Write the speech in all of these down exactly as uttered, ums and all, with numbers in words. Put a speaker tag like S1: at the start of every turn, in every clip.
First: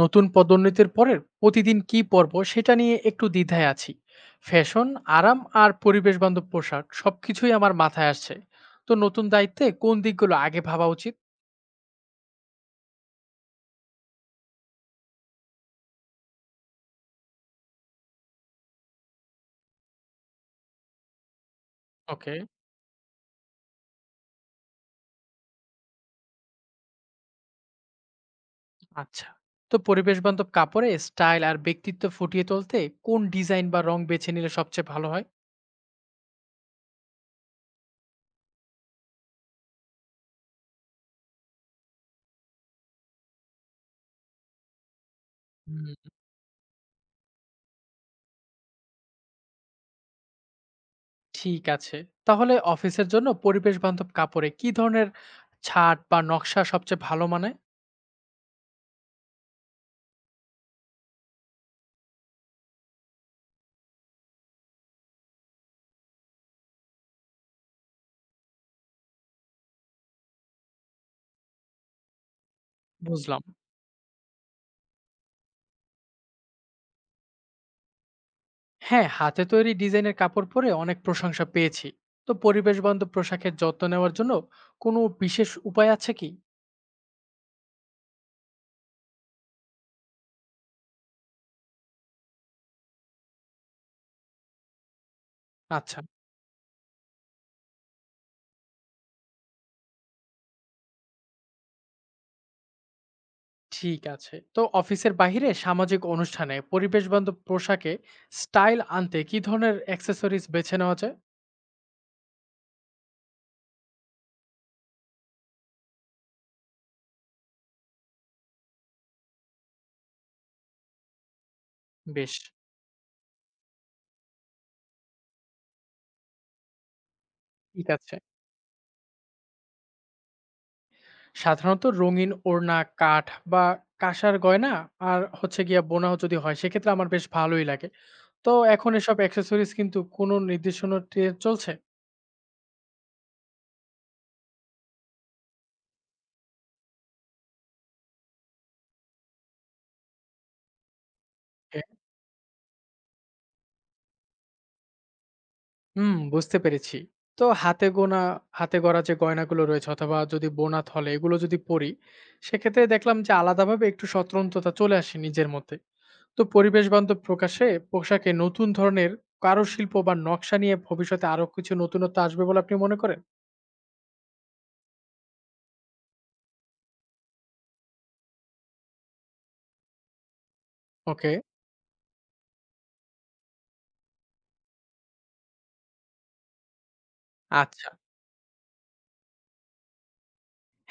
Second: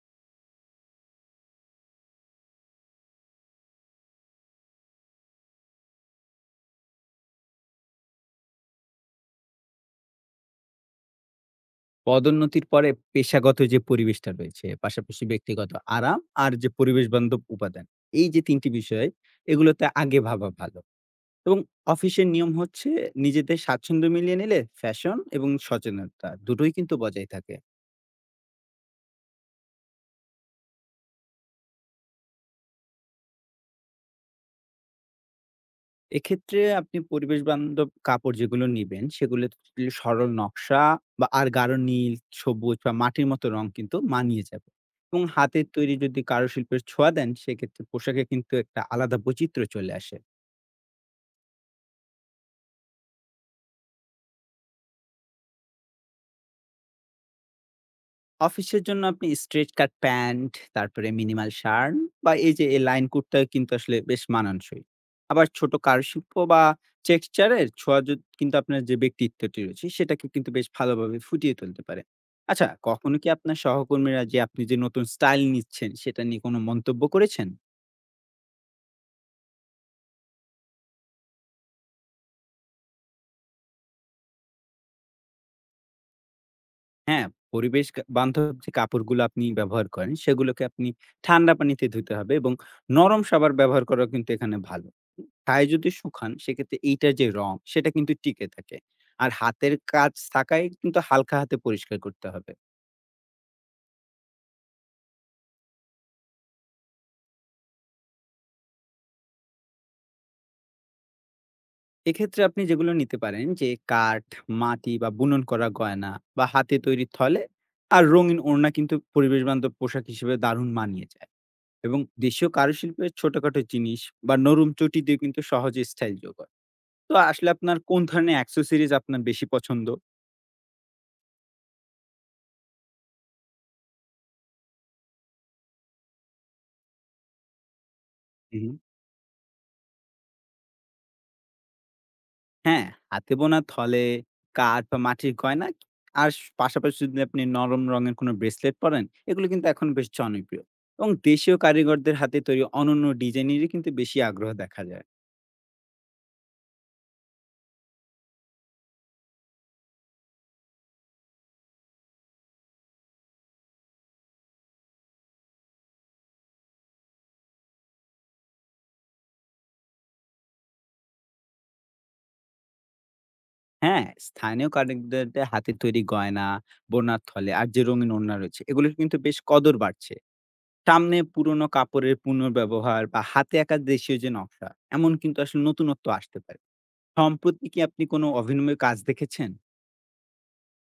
S1: নতুন পদোন্নতির পরের প্রতিদিন কি পরব সেটা নিয়ে একটু দ্বিধায় আছি। ফ্যাশন, আরাম আর পরিবেশ বান্ধব পোশাক সবকিছুই আমার মাথায় আসছে। তো নতুন দায়িত্বে কোন দিকগুলো আগে ভাবা উচিত?
S2: পদোন্নতির পরে পেশাগত যে পরিবেশটা রয়েছে, পাশাপাশি ব্যক্তিগত আরাম আর যে পরিবেশ বান্ধব উপাদান, এই যে তিন টি বিষয় এগুলোতে আগে ভাবা ভালো। এবং অফিসের
S1: ওকে।
S2: নিয়ম হচ্ছে নিজেদের স্বাচ্ছন্দ্য মিলিয়ে নিলে ফ্যাশন এবং সচেতনতা দুটোই কিন্তু বজায় থাকে।
S1: আচ্ছা, তো পরিবেশ বান্ধব কাপড়ে স্টাইল আর ব্যক্তিত্ব ফুটিয়ে তুলতে কোন ডিজাইন বা রং বেছে নিলে সবচেয়ে ভালো হয়?
S2: এক্ষেত্রে আপনি পরিবেশ বান্ধব কাপড় যেগুলো নিবেন সেগুলো সরল নকশা বা আর গাঢ় নীল, সবুজ বা মাটির মতো রং কিন্তু মানিয়ে যাবে। এবং হাতের তৈরি
S1: হুম,
S2: যদি কারুশিল্পের ছোঁয়া দেন সেক্ষেত্রে পোশাকে কিন্তু একটা আলাদা বৈচিত্র্য চলে আসে।
S1: ঠিক আছে। তাহলে অফিসের জন্য পরিবেশ বান্ধব কাপড়ে কি ধরনের ছাট বা নকশা সবচেয়ে ভালো মানে?
S2: অফিসের জন্য আপনি স্ট্রেচ কাট প্যান্ট, তারপরে মিনিমাল শার্ট বা এই যে এই লাইন কুর্তা কিন্তু আসলে বেশ মানানসই। আবার ছোট কারুশিল্প বা টেক্সচারের ছোঁয়া যদ কিন্তু আপনার যে ব্যক্তিত্বটি রয়েছে সেটাকে কিন্তু বেশ ভালোভাবে ফুটিয়ে তুলতে পারে। আচ্ছা, কখনো কি
S1: বুঝলাম।
S2: আপনার সহকর্মীরা যে আপনি যে নতুন স্টাইল নিচ্ছেন সেটা নিয়ে কোনো মন্তব্য করেছেন?
S1: হ্যাঁ, হাতে তৈরি ডিজাইনের কাপড় পরে অনেক প্রশংসা পেয়েছি। তো পরিবেশ বান্ধব পোশাকের যত্ন নেওয়ার জন্য কোনো বিশেষ উপায় আছে কি?
S2: হ্যাঁ, পরিবেশ কা বান্ধব যে কাপড়গুলো আপনি ব্যবহার করেন, সেগুলোকে আপনি ঠান্ডা পানিতে ধুতে হবে এবং নরম সাবান ব্যবহার করা কিন্তু এখানে ভালো। গায়ে যদি
S1: আচ্ছা,
S2: শুকান সেক্ষেত্রে এইটার যে রং সেটা কিন্তু টিকে থাকে। আর হাতের কাজ থাকায় কিন্তু হালকা হাতে পরিষ্কার করতে হবে।
S1: ঠিক আছে। তো অফিসের বাইরে সামাজিক অনুষ্ঠানে পরিবেশ বান্ধব পোশাকে স্টাইল আনতে কি ধরনের অ্যাক্সেসরিজ বেছে নেওয়া যায়?
S2: এক্ষেত্রে আপনি যেগুলো নিতে পারেন যে কাঠ, মাটি বা বুনন করা গয়না বা হাতে তৈরি থলে আর রঙিন ওড়না কিন্তু পরিবেশ বান্ধব পোশাক হিসেবে দারুণ মানিয়ে যায় এবং
S1: বেশ,
S2: দেশীয় কারুশিল্পের ছোটখাটো জিনিস বা নরম চটি দিয়ে কিন্তু সহজে স্টাইল যোগ হয়। তো আসলে আপনার
S1: ঠিক
S2: কোন
S1: আছে।
S2: ধরনের অ্যাক্সেসরিজ আপনার বেশি পছন্দ?
S1: সাধারণত রঙিন ওড়না, কাঠ বা কাঁসার গয়না আর হচ্ছে গিয়া বোনা যদি হয় সেক্ষেত্রে আমার বেশ ভালোই লাগে। তো
S2: হু, হুম।
S1: এখন এসব অ্যাক্সেসরিজ কিন্তু কোনো নির্দেশনা টে- চলছে।
S2: হ্যাঁ, হাতে বোনা থলে, কাঠ বা মাটির গয়না আর স পাশাপাশি যদি আপনি নরম রঙের কোনো ব্রেসলেট পরেন, এগুলো কিন্তু এখন বেশ জনপ্রিয় এবং দেশীয় কারিগরদের হাতে তৈরি অনন্য ডিজাইনেরই কিন্তু বেশি আগ্রহ দেখা যায়।
S1: হুম, বুঝতে পেরেছি। তো হাতে গোনা হাতে গড়া যে গয়নাগুলো রয়েছে অথবা যদি বোনা থলে এগুলো যদি পড়ি, সেক্ষেত্রে দেখলাম যে আলাদাভাবে একটু স্বতন্ত্রতা চলে আসে নিজের মধ্যে। তো পরিবেশ বান্ধব প্রকাশে পোশাকে নতুন ধরনের কারুশিল্প বা নকশা নিয়ে ভবিষ্যতে আরো কিছু নতুনত্ব আসবে বলে আপনি মনে করেন?
S2: হ্যাঁ, স্থানীয় কারিগরদের হাতে তৈরি গয়না, বোনা থলে আর যে রঙিন ওড়না রয়েছে, এগুলোর কিন্তু বেশ কদর বাড়ছে। সামনে
S1: ওকে,
S2: পুরনো কাপড়ের পুনর্ব্যবহার বা হাতে আঁকা দেশীয় যে নকশা, এমন কিন্তু আসলে নতুনত্ব আসতে পারে। সম্প্রতি কি
S1: আচ্ছা।
S2: আপনি কোনো অভিনব কাজ দেখেছেন?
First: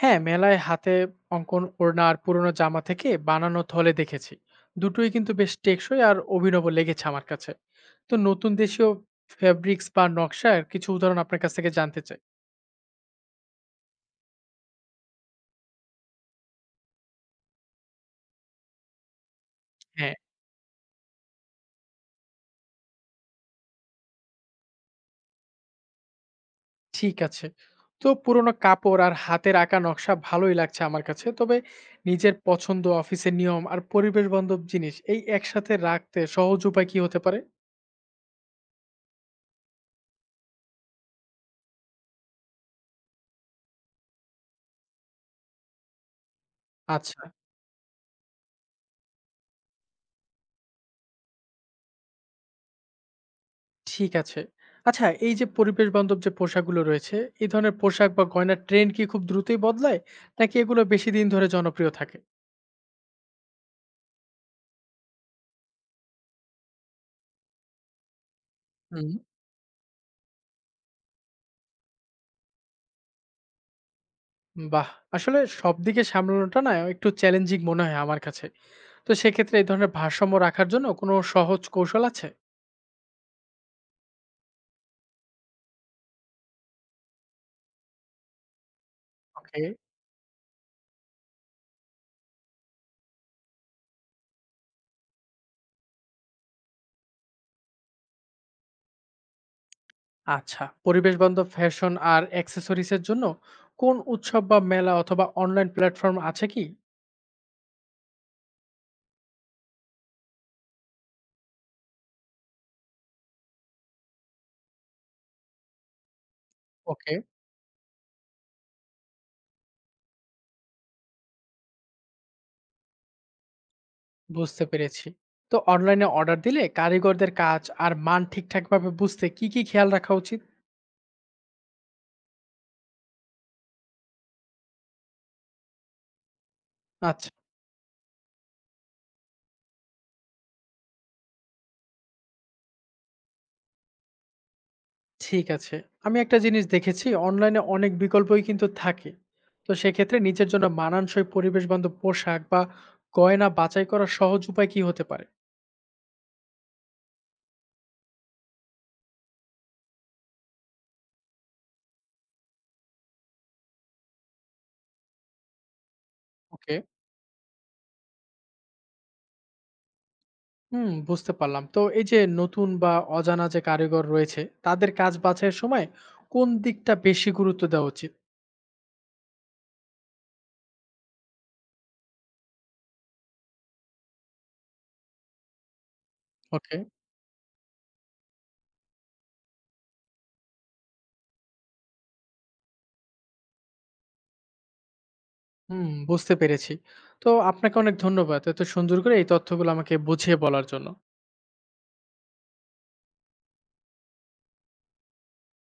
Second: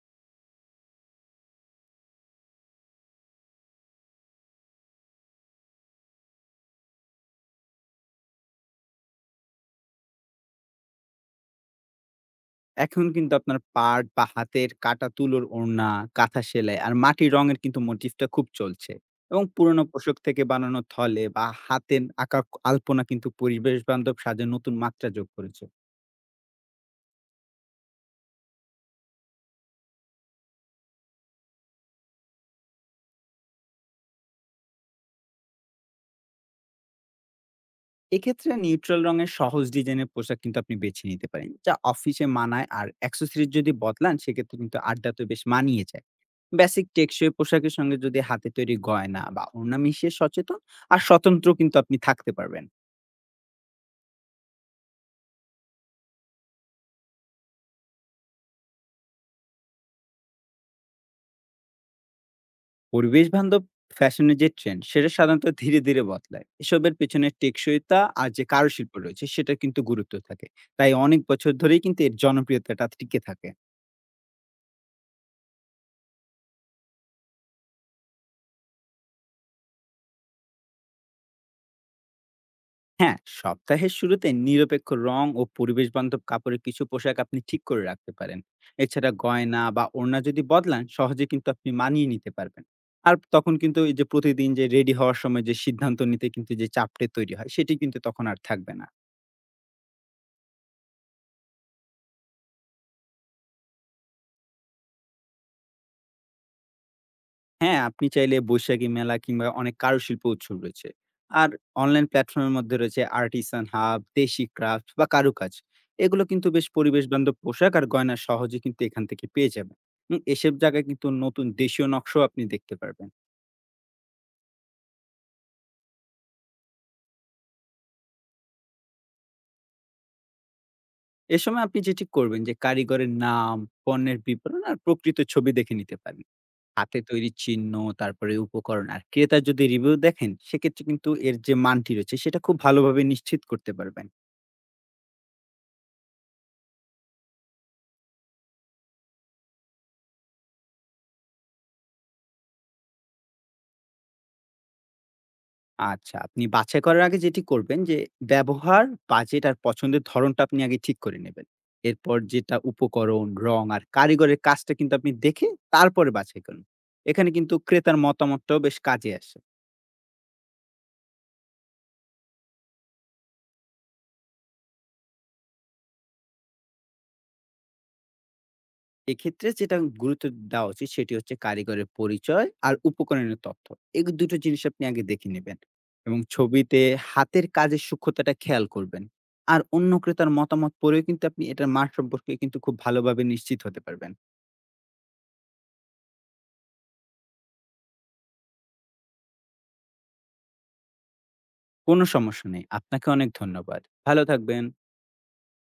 S1: হ্যাঁ, মেলায় হাতে অঙ্কন ওড়না আর পুরোনো জামা থেকে বানানো থলে দেখেছি। দুটোই কিন্তু বেশ টেকসই আর অভিনব লেগেছে আমার কাছে। তো নতুন দেশীয় ফেব্রিক্স বা নকশার কিছু উদাহরণ আপনার কাছ থেকে জানতে চাই।
S2: এখন কিন্তু আপনার পাট বা হাতের কাটা তুলোর ওড়না, কাঁথা সেলাই আর মাটির রঙের কিন্তু মোটিফটা খুব চলছে। এবং পুরনো
S1: হ্যাঁ।
S2: পোশাক থেকে বানানো থলে বা হাতের আঁকা আলপনা কিন্তু পরিবেশ বান্ধব সাজে নতুন মাত্রা যোগ করেছে।
S1: ঠিক আছে। তো পুরোনো কাপড় আর হাতের আঁকা নকশা ভালোই লাগছে আমার কাছে। তবে নিজের পছন্দ, অফিসের নিয়ম আর পরিবেশ বান্ধব জিনিস এই একসাথে রাখতে সহজ উপায় কি হতে পারে?
S2: এক্ষেত্রে নিউট্রাল রঙের সহজ ডিজাইনের পোশাক কিন্তু আপনি বেছে নিতে পারেন যা অফিসে মানায় আর অ্যাক্সেসরিজ যদি বদলান সেক্ষেত্রে কিন্তু আড্ডা তো বেশ মানিয়ে যায়। বেসিক
S1: আচ্ছা,
S2: টেকসই পোশাকের সঙ্গে যদি হাতে তৈরি গয়না বা ওড়না মিশিয়ে সচেতন আর স্বতন্ত্র কিন্তু আপনি থাকতে পারবেন।
S1: ঠিক আছে। আচ্ছা, এই যে পরিবেশ বান্ধব যে পোশাকগুলো রয়েছে, এই ধরনের পোশাক বা গয়নার ট্রেন্ড কি খুব দ্রুতই বদলায়? নাকি এগুলো বেশি দিন ধরে জনপ্রিয় থাকে?
S2: পরিবেশ বান্ধব ফ্যাশনের যে ট্রেন্ড সেটা সাধারণত ধীরে ধীরে বদলায়, এসবের পেছনে টেকসইতা আর যে কারুশিল্প
S1: হুম।
S2: রয়েছে সেটা কিন্তু গুরুত্ব থাকে। তাই অনেক বছর ধরেই কিন্তু এর জনপ্রিয়তাটা টিকে থাকে।
S1: বাহ! আসলে সবদিকে সামলানোটা না একটু চ্যালেঞ্জিং মনে হয় আমার কাছে। তো সেক্ষেত্রে এই ধরনের ভারসাম্য রাখার জন্য কোনো সহজ কৌশল আছে?
S2: হ্যাঁ, সপ্তাহের শুরুতে নিরপেক্ষ রং ও পরিবেশ বান্ধব কাপড়ের কিছু পোশাক আপনি ঠিক করে রাখতে পারেন। এছাড়া
S1: ওকে।
S2: গয়না বা ওড়না যদি বদলান সহজে কিন্তু আপনি মানিয়ে নিতে পারবেন। আর তখন কিন্তু এই যে প্রতিদিন যে রেডি হওয়ার সময় যে সিদ্ধান্ত নিতে কিন্তু যে চাপটে তৈরি হয় সেটি কিন্তু তখন আর থাকবে না।
S1: আচ্ছা, পরিবেশ বান্ধব ফ্যাশন আর অ্যাক্সেসরিজ এর জন্য কোন উৎসব বা মেলা অথবা অনলাইন প্ল্যাটফর্ম আছে কি?
S2: হ্যাঁ, আপনি চাইলে বৈশাখী মেলা কিংবা অনেক কারুশিল্প উৎসব রয়েছে। আর অনলাইন প্ল্যাটফর্মের মধ্যে রয়েছে আর্টিসান হাব, দেশি ক্রাফট বা কারুকাজ। এগুলো কিন্তু বেশ পরিবেশ
S1: ওকে।
S2: বান্ধব পোশাক আর গয়না সহজে কিন্তু এখান থেকে পেয়ে যাবেন। উম এসব জায়গায় কিন্তু নতুন দেশীয় নকশাও আপনি দেখতে পারবেন।
S1: বুঝতে পেরেছি। তো অনলাইনে অর্ডার দিলে কারিগরদের কাজ আর মান ঠিকঠাকভাবে বুঝতে কি কি খেয়াল রাখা উচিত?
S2: এ সময় আপনি যেটি করবেন যে কারিগরের নাম, পণ্যের বিবরণ আর প্রকৃত ছবি দেখে নিতে পারেন। হাতে
S1: আচ্ছা,
S2: তৈরি চিহ্ন, তারপরে উপকরণ আর ক্রেতার যদি রিভিউ দেখেন, সেক্ষেত্রে কিন্তু এর যে মানটি রয়েছে সেটা খুব ভালোভাবে নিশ্চিত করতে পারবেন।
S1: ঠিক আছে। আমি একটা জিনিস দেখেছি অনলাইনে অনেক বিকল্পই কিন্তু থাকে। তো সেক্ষেত্রে নিজের জন্য মানানসই পরিবেশ বান্ধব পোশাক বা গয়না বাছাই করার সহজ উপায় কি হতে পারে?
S2: আচ্ছা, আপনি বাছাই করার আগে যেটি করবেন যে ব্যবহার, বাজেট আর পছন্দের ধরনটা আপনি আগে ঠিক করে নেবেন। এরপর যেটা উপকরণ, রং আর কারিগরের কাজটা কিন্তু আপনি দেখে তারপরে বাছাই করুন।
S1: ওকে।
S2: এখানে কিন্তু ক্রেতার মতামতটাও বেশ কাজে আসে।
S1: হুম, বুঝতে পারলাম। তো এই যে নতুন বা অজানা যে কারিগর রয়েছে, তাদের কাজ বাছাইয়ের সময় কোন দিকটা বেশি গুরুত্ব দেওয়া উচিত?
S2: এক্ষেত্রে যেটা গুরুত্ব দেওয়া উচিত সেটি হচ্ছে কারিগরের পরিচয় আর উপকরণের তথ্য। এই দুটো জিনিস আপনি আগে দেখে নেবেন এবং
S1: ওকে,
S2: ছবিতে হাতের কাজের সূক্ষ্মতাটা খেয়াল করবেন। আর অন্য ক্রেতার মতামত পড়েও কিন্তু আপনি এটার মান সম্পর্কে কিন্তু খুব ভালোভাবে নিশ্চিত হতে পারবেন।
S1: হুম, বুঝতে পেরেছি। তো আপনাকে অনেক ধন্যবাদ। এত সুন্দর করে এই তথ্যগুলো আমাকে বুঝিয়ে বলার জন্য।
S2: কোনো সমস্যা নেই। আপনাকে অনেক ধন্যবাদ। ভালো থাকবেন।